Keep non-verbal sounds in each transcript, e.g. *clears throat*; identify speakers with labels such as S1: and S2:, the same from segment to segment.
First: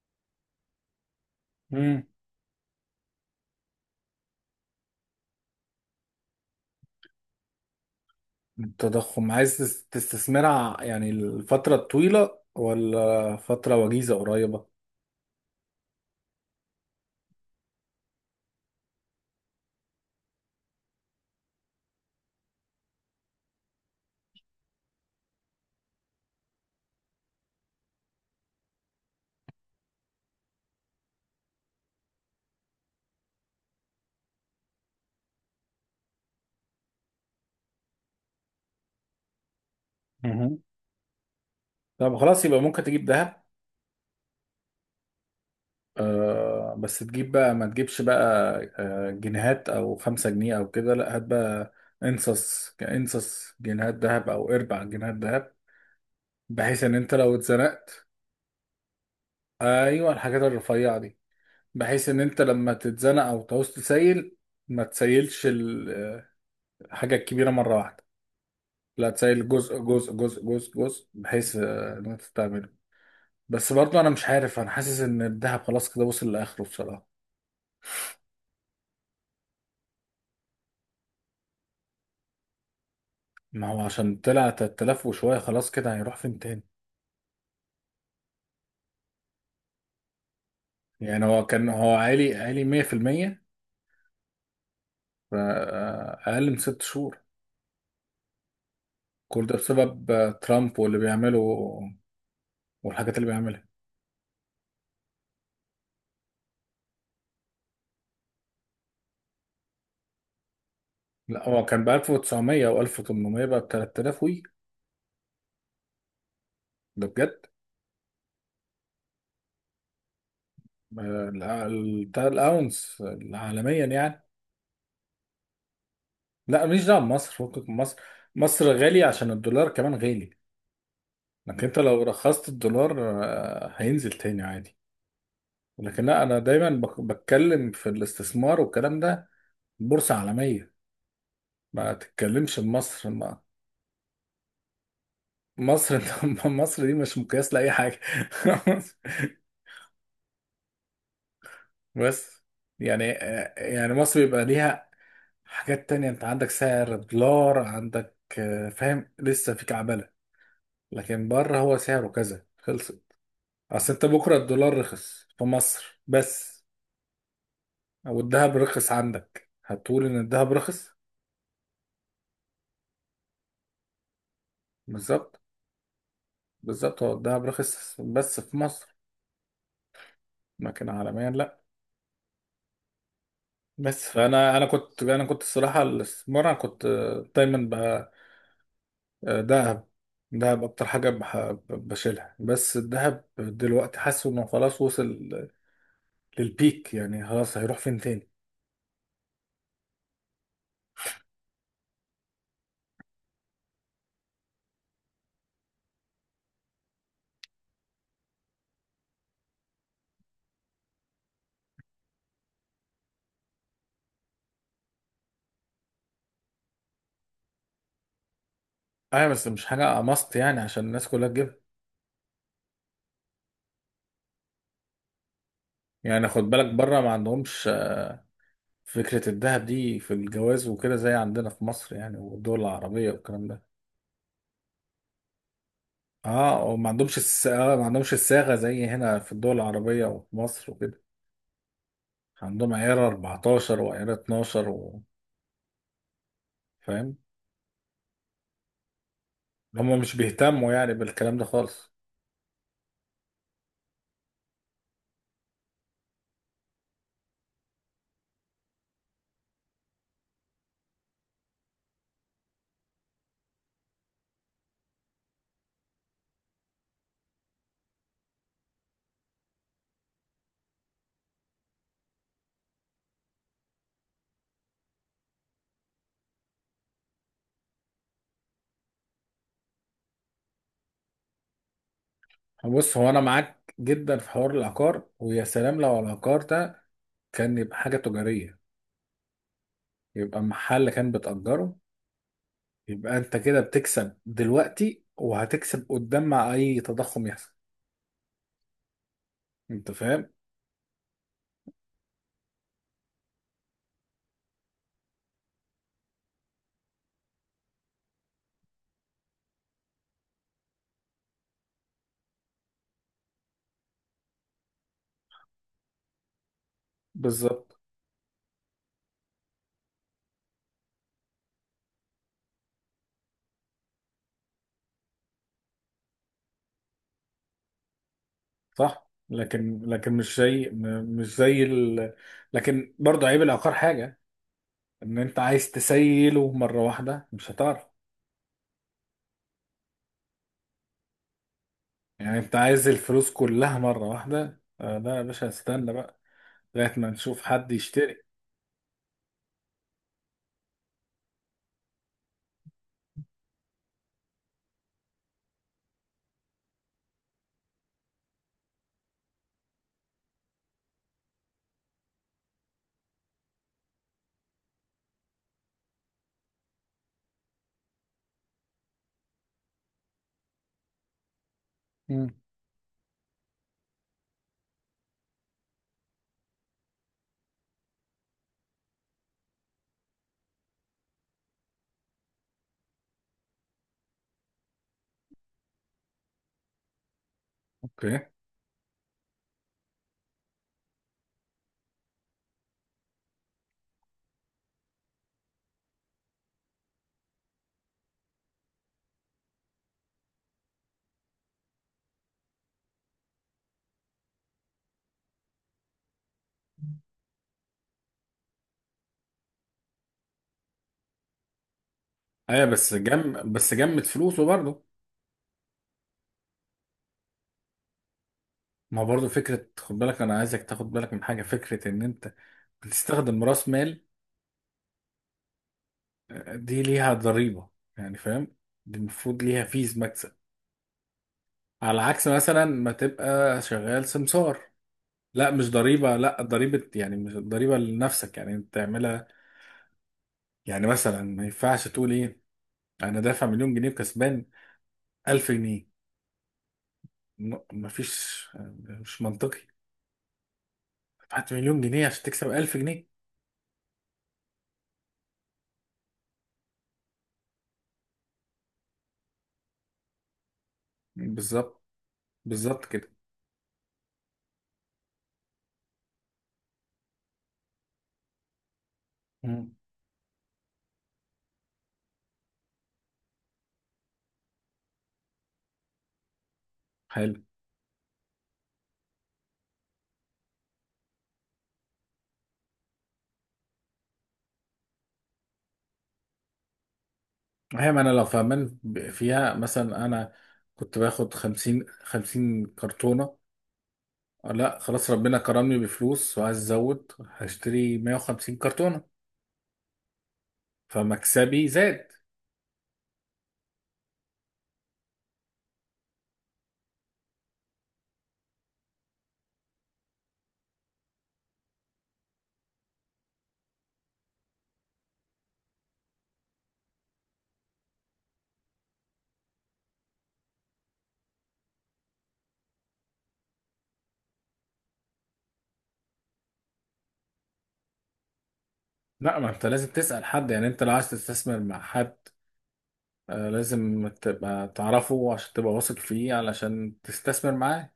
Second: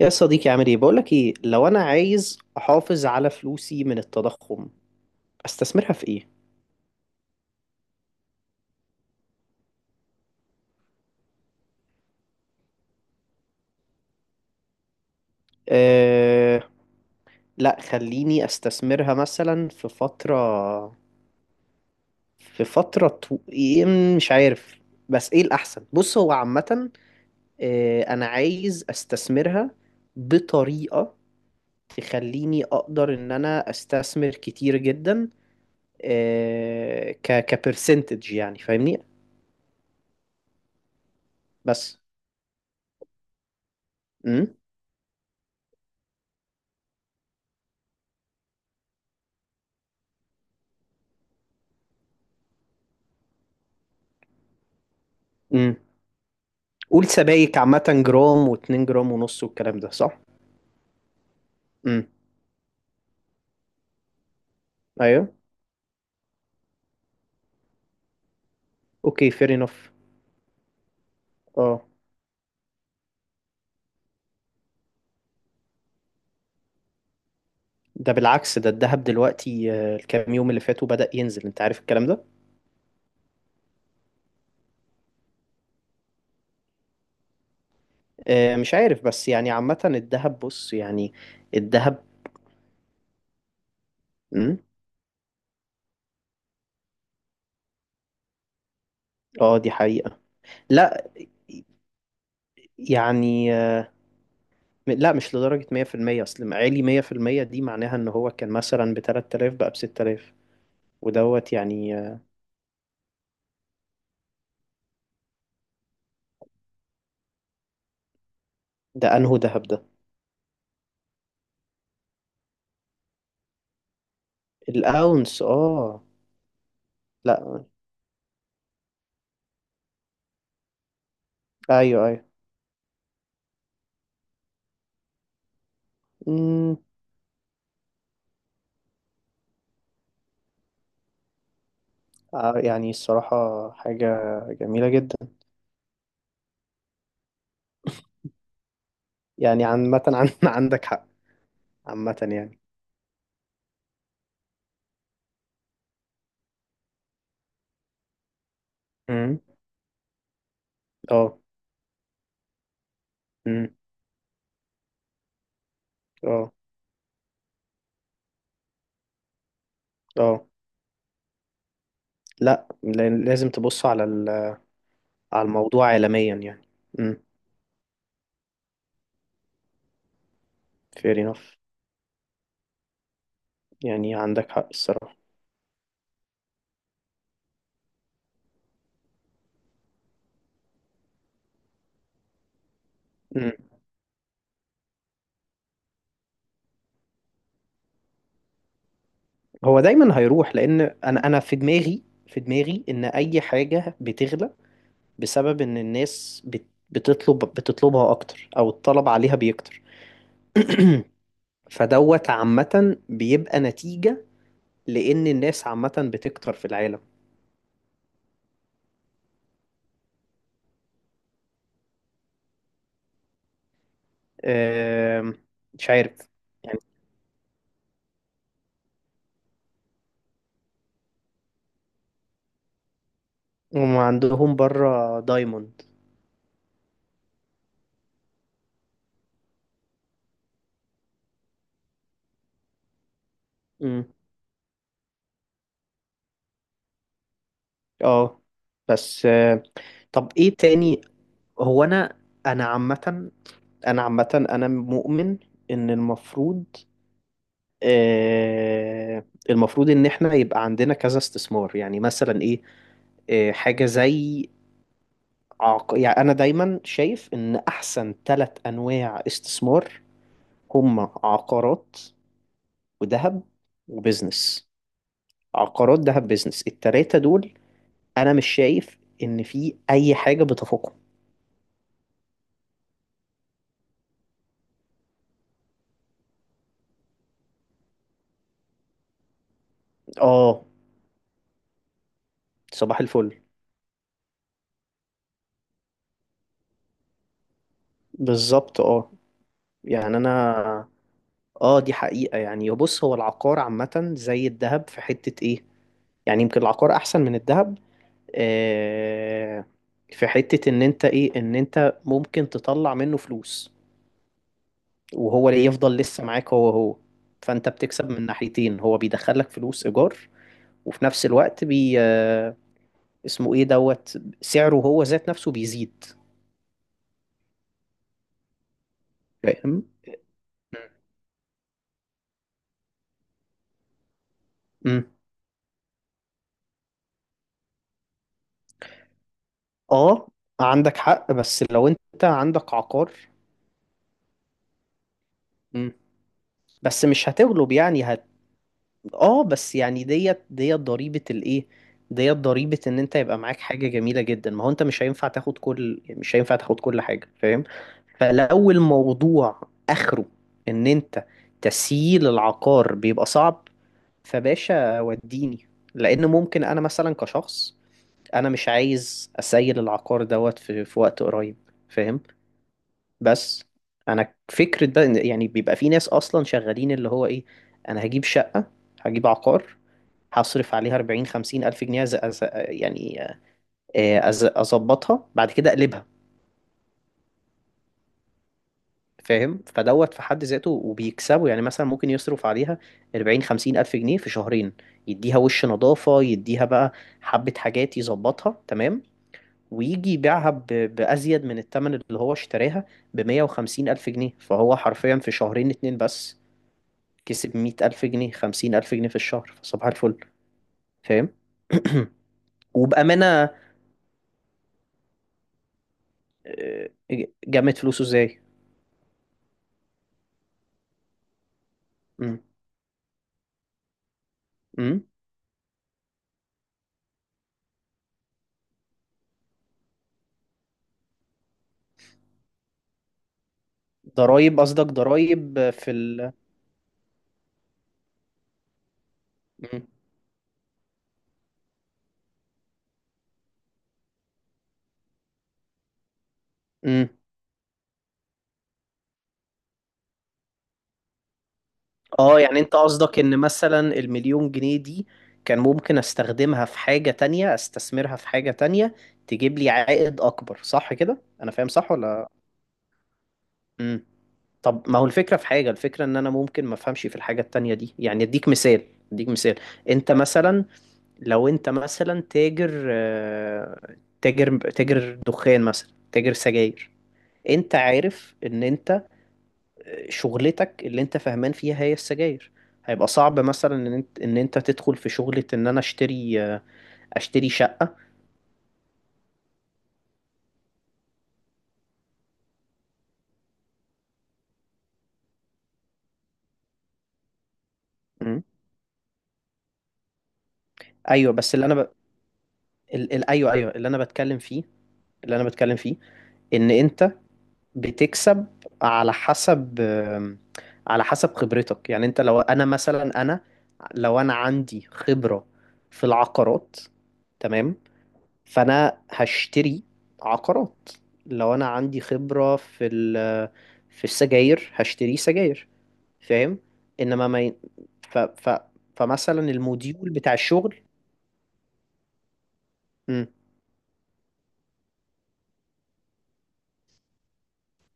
S1: يا صديقي عامل ايه؟ بقولك ايه. لو انا
S2: مم.
S1: عايز احافظ على فلوسي من التضخم، استثمرها في ايه؟
S2: التضخم عايز تستثمرها، يعني الفترة الطويلة ولا فترة وجيزة قريبة؟
S1: أه... لا، خليني استثمرها مثلا في فترة، إيه، مش عارف. بس ايه الاحسن؟ بص، هو عامة انا عايز استثمرها بطريقة تخليني اقدر ان انا استثمر كتير جدا، كبرسنتج، يعني فاهمني؟
S2: مهم.
S1: بس
S2: طب خلاص، يبقى ممكن تجيب ذهب. آه، بس تجيب بقى ما تجيبش بقى، آه، جنيهات او خمسة جنيه او كده، لا هات بقى انصص جنيهات ذهب او اربع جنيهات ذهب،
S1: امم
S2: بحيث ان
S1: قول.
S2: انت لو
S1: سبايك عامة
S2: اتزنقت.
S1: جرام واتنين جرام ونص والكلام ده
S2: ايوه،
S1: صح؟
S2: الحاجات الرفيعة دي،
S1: امم
S2: بحيث ان انت لما تتزنق او تعوز تسيل، ما
S1: ايوه
S2: تسيلش الحاجة الكبيرة مرة واحدة. لا،
S1: اوكي،
S2: تسيل
S1: فير
S2: جزء
S1: انف.
S2: جزء جزء جزء جزء، بحيث
S1: اه.
S2: ان انت تعمله. بس برضه انا مش عارف، انا حاسس ان الذهب خلاص كده وصل لاخره بصراحه.
S1: ده بالعكس، ده الذهب دلوقتي، الكام يوم اللي فاتوا بدأ ينزل، انت عارف الكلام ده؟
S2: ما هو عشان طلع 3000 وشويه، خلاص كده هيروح فين تاني؟
S1: مش عارف، بس يعني عامة الذهب، بص يعني.
S2: يعني هو كان،
S1: الذهب.
S2: عالي عالي 100%،
S1: امم
S2: اقل من ست شهور. كل ده
S1: اه، دي
S2: بسبب
S1: حقيقة.
S2: ترامب واللي
S1: لا،
S2: بيعمله والحاجات اللي
S1: يعني
S2: بيعملها.
S1: لا، مش لدرجة 100%. اصل عالي 100% دي معناها ان هو كان مثلا ب 3000 بقى ب 6000
S2: لا،
S1: ودوت،
S2: هو كان ب
S1: يعني
S2: 1900 او 1800، بقى ب 3000 وي. ده بجد.
S1: ده انهو ذهب ده؟
S2: الاونس عالميا يعني.
S1: الاونس، اه.
S2: لا ماليش دعوه بمصر،
S1: لا.
S2: فكك من مصر. مصر غالي عشان الدولار كمان غالي. لكن انت لو
S1: ايوه،
S2: رخصت الدولار هينزل تاني عادي. لكن لا، انا دايما
S1: ايوه.
S2: بتكلم في الاستثمار والكلام ده، بورصه عالميه. ما تتكلمش
S1: يعني
S2: بمصر، ما
S1: الصراحة حاجة جميلة جدا.
S2: مصر *laughs* مصر دي مش مقياس لاي حاجه. *laughs*
S1: يعني عامة عن *laughs* عندك حق. عامة
S2: بس
S1: يعني.
S2: يعني، مصر بيبقى ليها حاجات تانية. انت عندك سعر دولار، عندك فاهم
S1: امم
S2: لسه في كعبله. لكن
S1: اه.
S2: بره هو سعره كذا خلص.
S1: امم
S2: اصل انت بكره الدولار رخص في مصر
S1: اه.
S2: بس، والذهب رخص عندك، هتقول ان
S1: اه.
S2: الذهب رخص.
S1: لا، لازم تبص على
S2: بالظبط.
S1: على الموضوع عالميا يعني.
S2: بالظبط، هو
S1: امم
S2: الذهب رخص بس في مصر، لكن
S1: fair
S2: عالميا
S1: enough.
S2: لا. بس،
S1: يعني عندك
S2: فانا انا
S1: حق
S2: كنت
S1: الصراحة.
S2: انا كنت الصراحه، الاستثمار انا كنت دايما بقى ذهب. دهب اكتر حاجه بشيلها، بس الذهب
S1: امم
S2: دلوقتي حاسه انه خلاص وصل للبيك. يعني خلاص هيروح فين تاني؟
S1: هو دايما هيروح، لأن أنا في دماغي إن أي حاجة بتغلى بسبب إن الناس بتطلب بتطلبها أكتر، أو الطلب عليها بيكتر. *clears throat* فدوت عامة بيبقى نتيجة، لأن الناس عامة بتكتر في العالم.
S2: ايوه بس مش حاجه ماست يعني عشان الناس كلها تجيبها.
S1: آم، مش عارف
S2: يعني خد بالك،
S1: يعني.
S2: بره ما عندهمش فكرة الذهب دي في الجواز وكده زي عندنا في مصر يعني، والدول العربية والكلام ده.
S1: هم عندهم بره دايموند.
S2: اه، وما عندهمش الس... آه ما عندهمش الصاغة زي هنا في الدول العربية وفي مصر وكده، عندهم عيار 14
S1: مم.
S2: وعيار 12 و... فاهم،
S1: اه، بس
S2: هما مش
S1: طب ايه
S2: بيهتموا يعني
S1: تاني؟
S2: بالكلام ده
S1: هو
S2: خالص.
S1: انا عامة، انا مؤمن ان المفروض، آه المفروض ان احنا يبقى عندنا كذا استثمار. يعني مثلا ايه؟ آه، حاجة زي، يعني انا دايما شايف ان احسن ثلاث انواع استثمار هما عقارات وذهب وبزنس. عقارات، ذهب، بزنس، التلاتة دول انا مش شايف ان في اي حاجة بتفوقهم.
S2: بص، هو انا معاك جدا في حوار العقار، ويا سلام لو العقار ده كان يبقى حاجة تجارية، يبقى
S1: اه.
S2: محل كان بتأجره،
S1: صباح
S2: يبقى انت
S1: الفل.
S2: كده بتكسب دلوقتي، وهتكسب قدام مع اي تضخم يحصل.
S1: بالظبط، اه.
S2: انت
S1: يعني
S2: فاهم؟
S1: انا، اه، دي حقيقة يعني. بص، هو العقار عامة زي الذهب في حتة ايه. يعني يمكن العقار احسن من الذهب، آه، في حتة ان انت ايه، ان انت ممكن تطلع منه فلوس، وهو اللي يفضل لسه معاك هو هو. فانت
S2: بالظبط.
S1: بتكسب من ناحيتين، هو بيدخلك فلوس ايجار، وفي نفس الوقت بي آه، اسمه ايه، دوت سعره هو ذات نفسه بيزيد.
S2: صح، لكن
S1: فاهم.
S2: لكن مش زي ال... لكن برضه عيب العقار حاجة،
S1: امم
S2: ان انت عايز تسيله مرة واحدة مش هتعرف.
S1: اه، عندك حق. بس لو انت
S2: يعني انت
S1: عندك
S2: عايز
S1: عقار،
S2: الفلوس كلها مرة واحدة، لا يا باشا استنى
S1: امم
S2: بقى، لغاية
S1: بس
S2: ما
S1: مش
S2: نشوف حد
S1: هتغلب، يعني
S2: يشتري.
S1: هت. اه بس يعني، ديت ضريبة الايه، ديت ضريبة ان انت يبقى معاك حاجة جميلة جدا. ما هو انت مش هينفع تاخد كل، يعني مش هينفع تاخد كل حاجة. فاهم. فلو الموضوع اخره ان انت تسييل العقار بيبقى صعب، فباشا وديني، لان ممكن انا مثلا كشخص انا مش عايز اسيل العقار دوت في وقت قريب. فاهم.
S2: مم.
S1: بس انا فكرة بقى، يعني بيبقى في ناس اصلا شغالين اللي هو ايه، انا هجيب شقة، هجيب عقار، هصرف عليها 40 50 الف جنيه، يعني اظبطها بعد كده اقلبها.
S2: اوكي.
S1: فاهم. فدوت في حد ذاته وبيكسبوا. يعني مثلا ممكن يصرف عليها 40 50 ألف جنيه في شهرين، يديها وش نظافة، يديها بقى حبة حاجات يظبطها تمام، ويجي يبيعها بأزيد من الثمن اللي هو اشتراها، ب 150 ألف جنيه. فهو حرفيا في شهرين اتنين بس كسب 100 ألف جنيه، 50 ألف جنيه في الشهر. فصباح الفل. فاهم.
S2: ايوه
S1: *clears throat*
S2: بس
S1: وبأمانة،
S2: جم بس جمد فلوسه برضه.
S1: آه، جمعت فلوسه ازاي؟
S2: ما هو برضه فكرة، خد بالك انا عايزك تاخد بالك من حاجة، فكرة ان انت
S1: مم.
S2: بتستخدم راس مال،
S1: مم.
S2: دي ليها ضريبة، يعني فاهم. دي المفروض ليها فيز مكسب، على عكس مثلا ما تبقى شغال سمسار.
S1: ضرايب، قصدك
S2: لا،
S1: ضرايب
S2: مش
S1: في
S2: ضريبة،
S1: ال؟
S2: لا ضريبة يعني مش ضريبة لنفسك، يعني انت تعملها.
S1: مم.
S2: يعني مثلا ما ينفعش تقول ايه، انا دافع مليون جنيه وكسبان 1000 جنيه،
S1: مم.
S2: مفيش، مش منطقي. دفعت مليون جنيه عشان
S1: اه،
S2: تكسب
S1: يعني انت
S2: 1000 جنيه؟
S1: قصدك ان مثلا المليون جنيه دي كان ممكن استخدمها في حاجة تانية، استثمرها في حاجة تانية تجيب لي عائد اكبر. صح كده، انا فاهم
S2: بالظبط،
S1: صح ولا؟
S2: بالظبط كده.
S1: امم طب ما هو الفكرة في حاجة. الفكرة ان انا ممكن ما افهمش في الحاجة التانية دي. يعني اديك مثال، اديك مثال.
S2: مم.
S1: انت مثلا، لو انت مثلا تاجر، تاجر دخان، مثلا تاجر سجاير،
S2: حلو.
S1: انت عارف ان انت شغلتك اللي انت فاهمان فيها هي السجاير. هيبقى صعب مثلا ان انت، تدخل في شغلة ان انا اشتري، اشتري
S2: هي
S1: شقة.
S2: ما انا لو فاهمان فيها، مثلا انا كنت باخد 50 50 كرتونة، لا خلاص ربنا كرمني بفلوس وعايز ازود، هشتري
S1: مم.
S2: 150 كرتونة،
S1: ايوه بس اللي
S2: فمكسبي
S1: انا
S2: زاد.
S1: ايوه ايوه، اللي انا بتكلم فيه، اللي انا بتكلم فيه ان انت بتكسب على حسب، على حسب خبرتك. يعني انت لو انا مثلا، لو انا عندي خبرة في العقارات، تمام، فانا هشتري عقارات. لو انا عندي خبرة في في السجاير، هشتري سجاير. فاهم. انما ما ي... ف... ف...
S2: لا،
S1: فمثلا
S2: ما انت لازم
S1: الموديول
S2: تسأل
S1: بتاع
S2: حد يعني،
S1: الشغل.
S2: انت لو عايز تستثمر مع حد
S1: مم.
S2: لازم تبقى تعرفه عشان تبقى واثق فيه علشان تستثمر معاه.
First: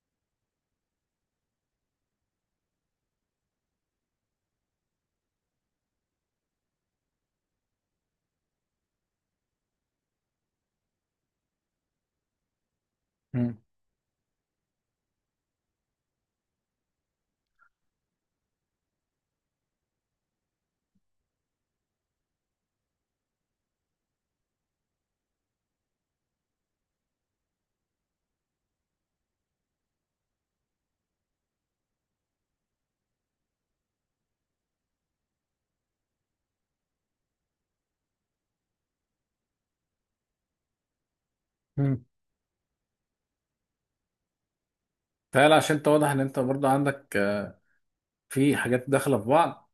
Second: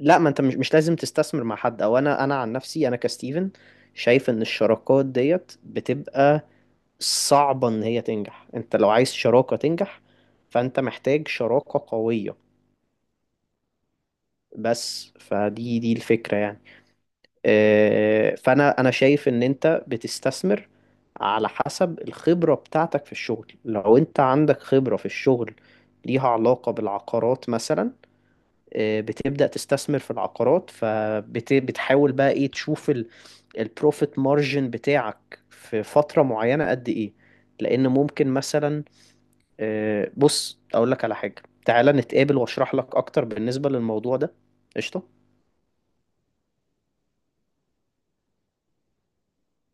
S1: لا، ما انت مش لازم تستثمر مع حد. او انا، انا عن نفسي انا كستيفن شايف ان الشراكات ديت بتبقى صعبة ان هي تنجح. انت لو عايز شراكة تنجح فانت محتاج شراكة قوية
S2: مم.
S1: بس. فدي دي الفكرة يعني. فانا انا شايف ان انت بتستثمر على حسب الخبرة بتاعتك في الشغل. لو انت عندك خبرة في الشغل ليها علاقة بالعقارات مثلا، آه، بتبدأ تستثمر في العقارات. فبتحاول بقى ايه، تشوف البروفيت مارجن بتاعك في فترة معينة قد ايه. لان ممكن مثلا، بص اقول لك على حاجة، تعالى
S2: مم.
S1: نتقابل واشرح لك اكتر بالنسبة للموضوع ده. قشطة.
S2: فعلا، عشان انت واضح ان انت برضه عندك في حاجات داخلة في بعض.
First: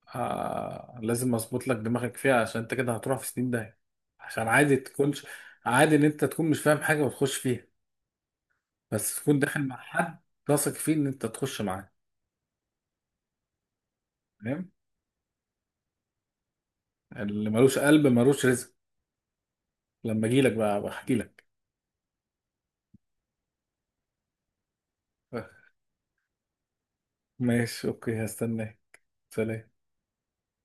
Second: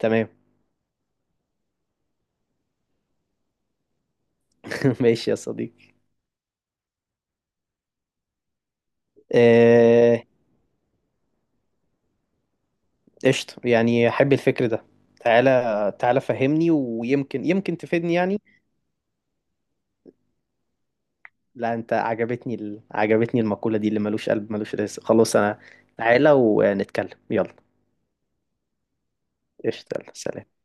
S1: تمام.
S2: لازم اظبط لك دماغك فيها، عشان انت كده هتروح في سنين داهية. عشان عادي
S1: *laughs*
S2: تكونش
S1: ماشي يا صديقي.
S2: عادي ان انت تكون مش فاهم حاجة وتخش فيها، بس تكون داخل مع حد
S1: آه،
S2: واثق فيه ان انت تخش معاه.
S1: قشطة، يعني أحب الفكر
S2: فاهم؟
S1: ده. تعالى تعالى فهمني، ويمكن
S2: اللي
S1: يمكن
S2: ملوش قلب
S1: تفيدني يعني.
S2: ملوش رزق، لما اجي لك بقى بحكي لك.
S1: لا، أنت عجبتني، عجبتني المقولة دي، اللي ملوش قلب ملوش رزق. خلاص
S2: آه،
S1: أنا، تعالى ونتكلم يلا.
S2: ماشي، اوكي، هستناك. سلام.
S1: قشطة، يلا سلام.